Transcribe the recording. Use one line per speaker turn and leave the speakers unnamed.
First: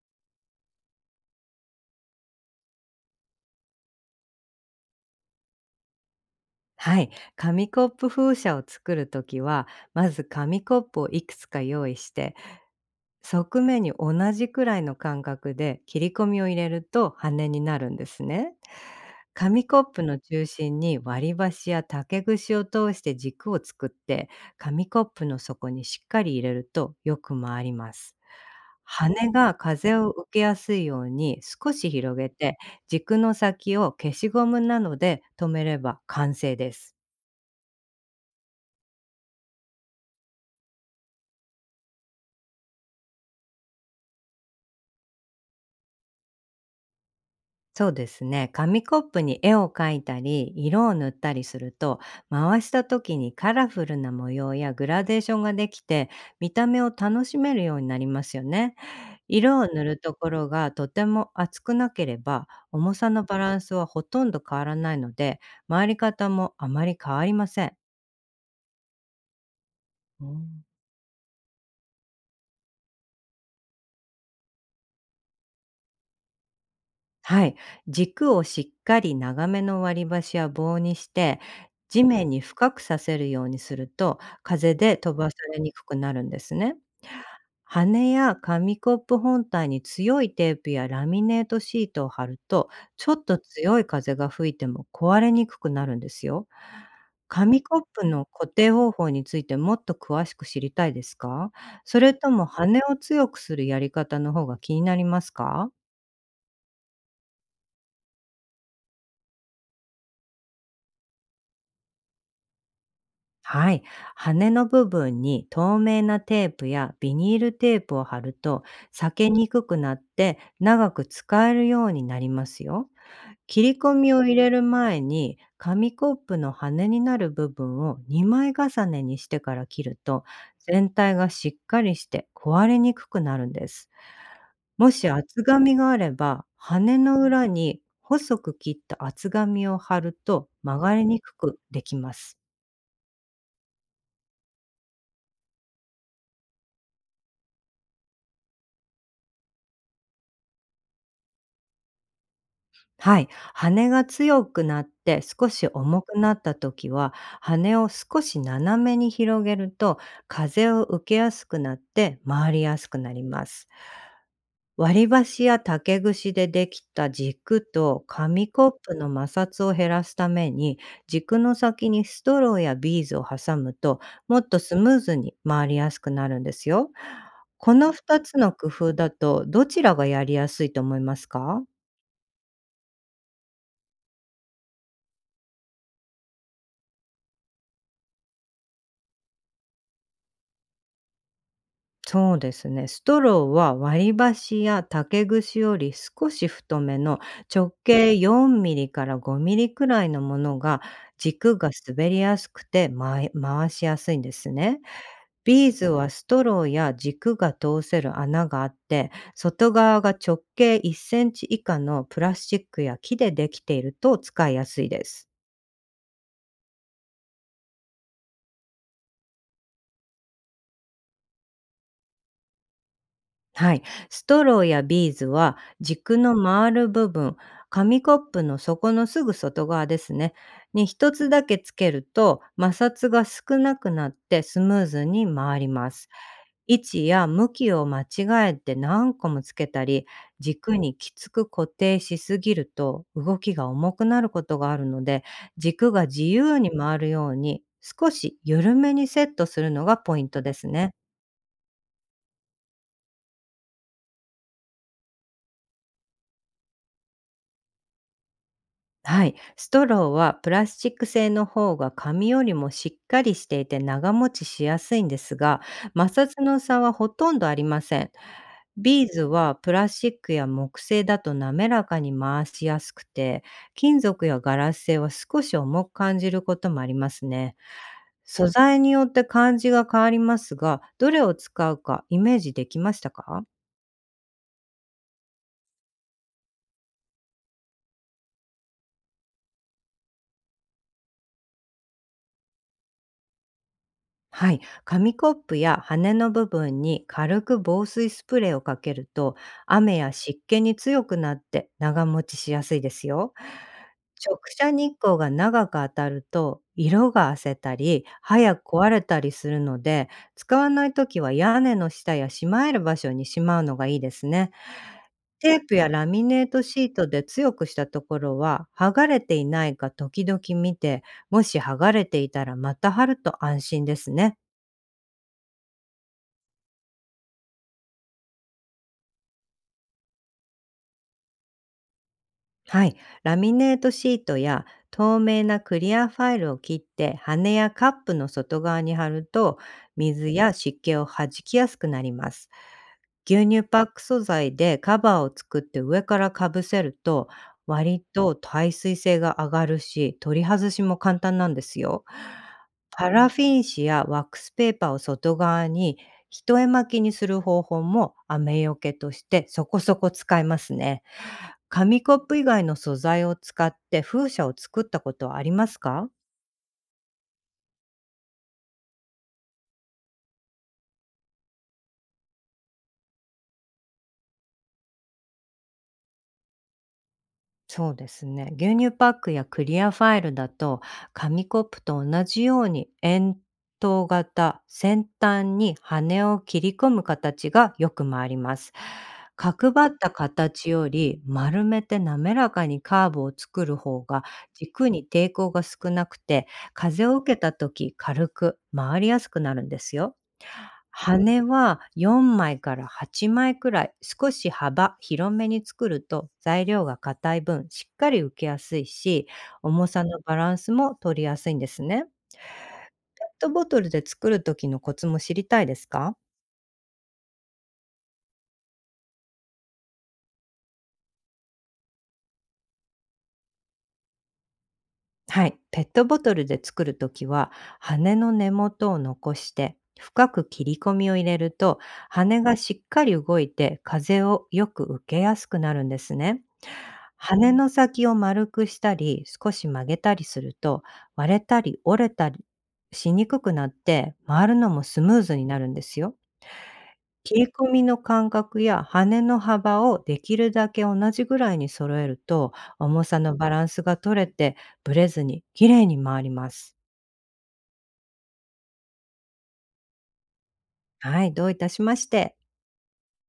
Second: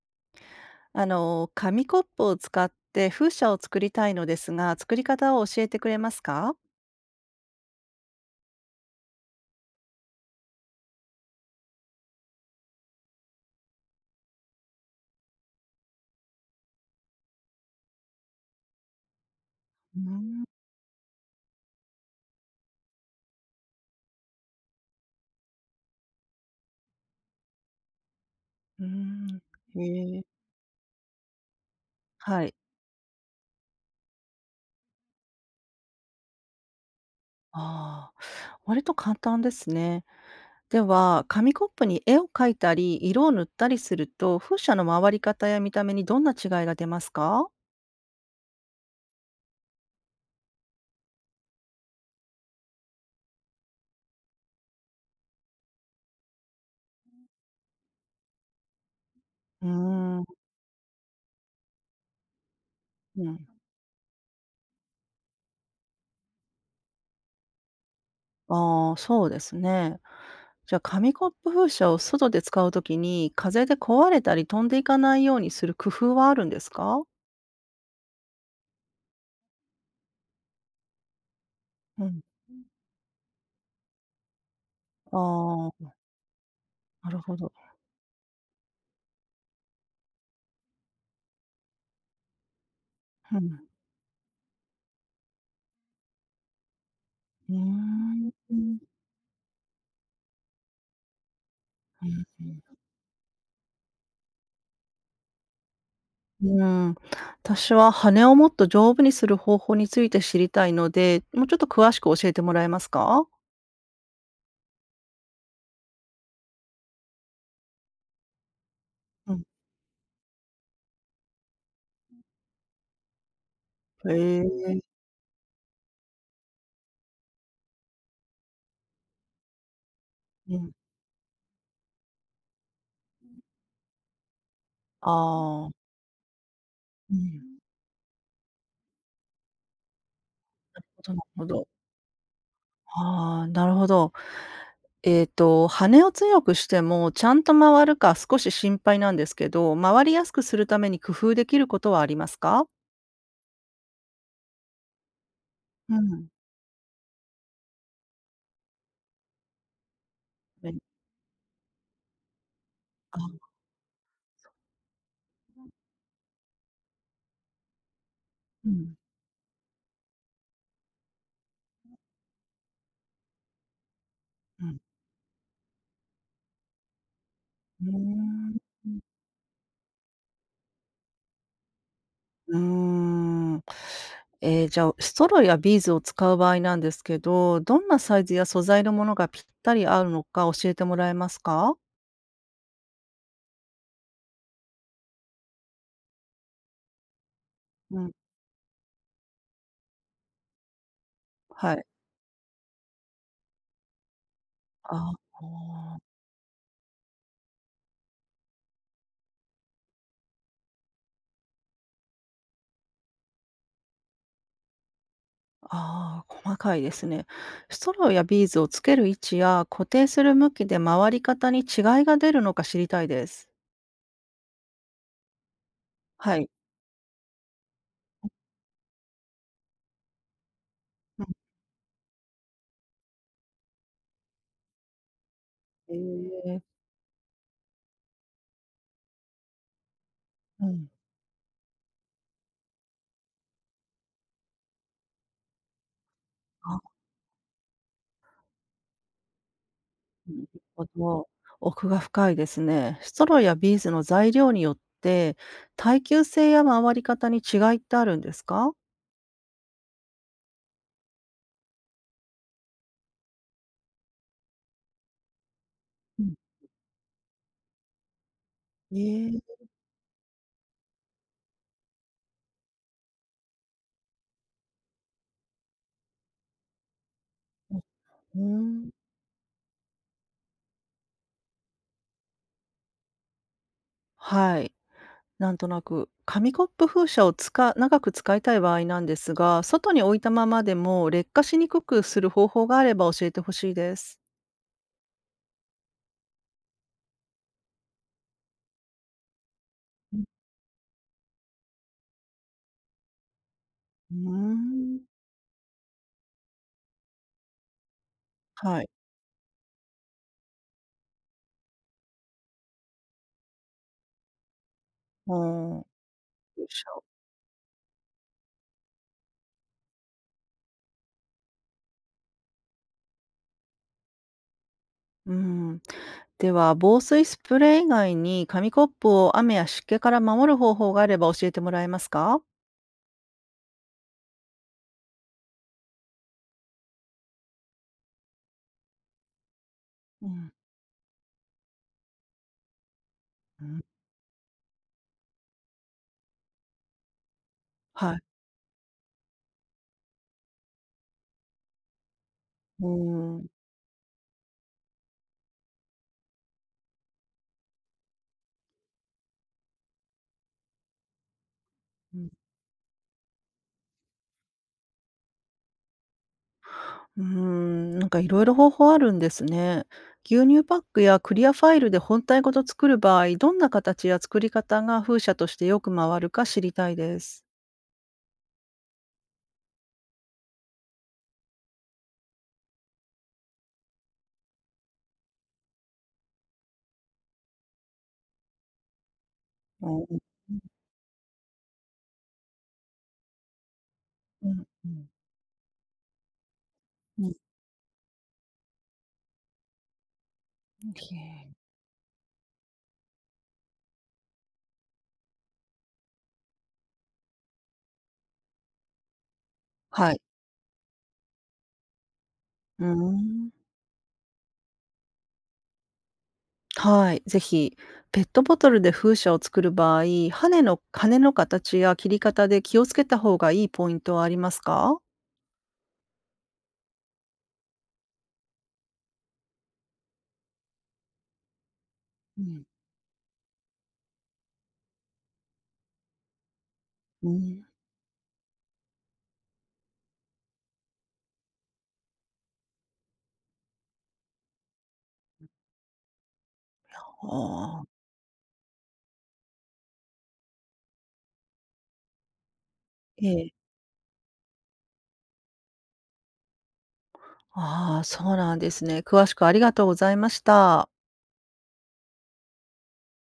紙コップを使って風車を作りたいのですが、作り方を教えてくれますか？
はい。紙コップ風車を作るときは、まず紙コップをいくつか用意して、側面に同じくらいの間隔で切り込みを入れると羽になるんですね。紙コッ
う
プの
ん、
中心に割り箸や竹串を通して軸を作って、紙コップの底にしっかり入れるとよく回ります。
う
羽
ん、
が風を
へえ、
受けやすいように少し広げ
はい。
て、軸の先を消しゴムなどで留めれば完成です。
ああ、割と簡単ですね。では、紙コップに絵を描いたり、色を塗ったりすると、風車の回り方や見た目にどんな違いが出ますか？
そうですね。紙コップに絵を描いたり、色を塗ったりすると、回した時にカラフルな模様やグラデーションができて、見た目を楽しめるようになりますよね。色
う
を
ー
塗ると
ん、
ころがとても厚くなければ、重さの
う
バ
ん、
ランスはほとんど変わらないので、回り方もあまり変わりません。
ああ、そうですね。
うん。
じゃあ、紙コップ風車を外で使うときに、風で壊れたり飛んでいかないようにする工夫はあるんですか？
はい、軸をしっかり長めの割り箸や棒にして、地
うん。
面に深くさせるようにすると、風で飛ばされに
あ
く
あ、
くなるんですね。
なるほど。
羽や紙コップ本体に強いテープやラミネートシートを貼ると、ちょっと
うん。
強い風が吹いても壊れにくくなるんですよ。
うー
紙コップの
ん。
固
う
定
ん
方法についてもっと詳しく知りたいですか？それとも羽を強くするやり方の方が気になりますか？
うん、私は羽をもっと丈夫にする方法について知りたいので、もうちょっと詳しく教えてもらえますか？
はい。羽の部分に透明なテープやビニールテープを貼ると裂け
うん。
にくくなって長く使えるようになりますよ。切り込
へ
みを入れる
え、
前に紙コップの羽になる部分を2枚重ねにしてから切ると
うん。
全体がしっかりして壊れにくくなるんです。もし
あ
厚
あ、
紙があれば羽
う
の裏
ん。
に細く切った厚紙を貼ると曲がり
なる
にく
ほ
く
ど。
できます。
ああ、なるほど。羽を強くしてもちゃんと回るか少し心配なんですけど、回りやすくするために工夫できることはありますか？
はい、羽が強くなって少し重
う
く
ん。
なった時は、羽を少し斜めに広げると、風
べん
を受けやすくなって回りやすくなり
あ、
ます。割り箸や竹串でできた軸と紙コ
う
ップ
ん、
の摩擦を減らすために、軸の先にストローやビーズを挟むと、もっと
う
ス
ん。
ムーズに回りやすくなるんですよ。こ
うー
の2つの
ん。
工夫だと、どちらがやりやすいと思いますか？
うーん。ええ、じゃあ、ストローやビーズを使う場合なんですけど、どんなサイズや素材のものがぴったり合うのか教えてもらえますか？
そうですね。ストローは割り箸や竹串より少し太めの直
うん、
径4ミリから5ミリくらいのものが軸が
はい。
滑りやすくて回しやすいんですね。
あ
ビーズは
あ、
ストローや軸が通せる穴があって外側が直径1センチ以下のプラスチックや木でできていると使いやすいです。
ああ、細かいですね。ストローやビーズをつける位置や固定する向きで回り方に違いが出るのか知りたいです。
はい。ストローやビーズは軸
は
の
い。
回る部分、紙コップの底のすぐ外側ですね。に一
うん、
つだけつけると摩擦が少なくなってスムーズに回りま
え
す。
え、
位置や向きを間違えて何個もつけたり、
う
軸
ん。
にきつく固定しすぎると動きが重くなることがあるので、軸が自由
あ、
に
な
回るように少し緩めにセットするのがポイント
る
です
ほ
ね。
ど。奥が深いですね。ストローやビーズの材料によって、耐久性や回り方に違いってあるんですか？
はい。ストローはプラスチック製の方が紙よりもしっかりしていて長持ちしやすいんですが、摩
うん。
擦の差はほとんどありません。
え
ビーズ
え、
は
う
プラスチックや木製だと滑らかに回しやすくて、金属やガラス製は少し重く感じることもありますね。素材に
ん。
よって感じが変わりますが、どれを使うかイメージできましたか？
はい。なんとなく、紙コップ風車を長く使いたい場合なんですが、外に置いたままでも劣化しにくくする方法があれば教えてほしいです。
はい、紙コップや羽の部分に軽く防水スプレーをかけると雨や
う
湿気に強くなって長持ちしやすいですよ。
ん、ー
直射日
ん。
光が長く当たると色が褪せたり早く
は
壊
い。
れたりするので、使わない時は屋根の下やしまえる場所にしまうのがいいですね。
あ
テープ
あ、
やラミネート
風
シー
車。
トで強くしたところは剥がれていないか時々見て、もし剥がれていたらまた貼ると安心ですね。
うん。では、防水スプレー以外に紙コップを雨や湿気から守る方法があれば教えてもらえますか？
はい。ラミネートシートや透明なクリアファイルを切って羽やカップの外側に貼ると
う
水や
ん、
湿気を弾きやすくなります。牛乳
う
パ
ん、
ック素材でカバーを作って上からかぶせると、割
はい。
と耐水性が上がるし取り外しも簡単なんですよ。パラフィン紙やワックスペーパーを外側に一重巻きにする方法も雨よけとしてそこそこ使えますね。紙コ
う
ッ
ん。
プ以外の素材を使って風車を作ったことはありますか？
うーん、なんかいろいろ方法あるんですね。牛乳パックやクリアファイルで本体ごと作る場合、どんな形や作り方が風車としてよく回るか知りたいです。
そうですね。牛乳パックやクリアファイルだと、紙コップと同じように円筒型、先端に羽を切り込む形がよく回ります。角ばっ
お
た
うんう
形より丸めて滑らかにカーブを作る方が
んう
軸に
ん。
抵抗が少なくて、風を
う
受
ん、
けた時軽く回りやすくなるんですよ。
へ
羽
ー
は4枚から8枚くらい、少し幅広めに作ると材料が硬い分しっかり浮きやすいし、重さ
は
の
い。
バランスも取りやすいんですね。
うー
ペット
ん。
ボトルで作る時のコツも知りたいですか？
はい。ぜひ、ペットボトルで風車を作る場合、羽の形や切り方で気をつけた方がいいポイントはありますか？
はい、ペットボトルで作るときは羽の根元を残して深く切り込みを入れると羽
う
が
ん
しっかり動いて風をよく受けやすくなるんですね。
う
羽
ん。
の先を丸くしたり少し曲げたりすると割れたり折れたりしにくくなって回るのもスムーズになるんですよ。
あ
切り込み
あ、
の間隔や羽の幅をできるだけ同じぐらいに揃えると、重さ
え
のバ
え。
ランスが取れて、ブレずに綺麗に回ります。
ああ、そうなんですね。詳しくありがとうございました。
はい、どういたしまして。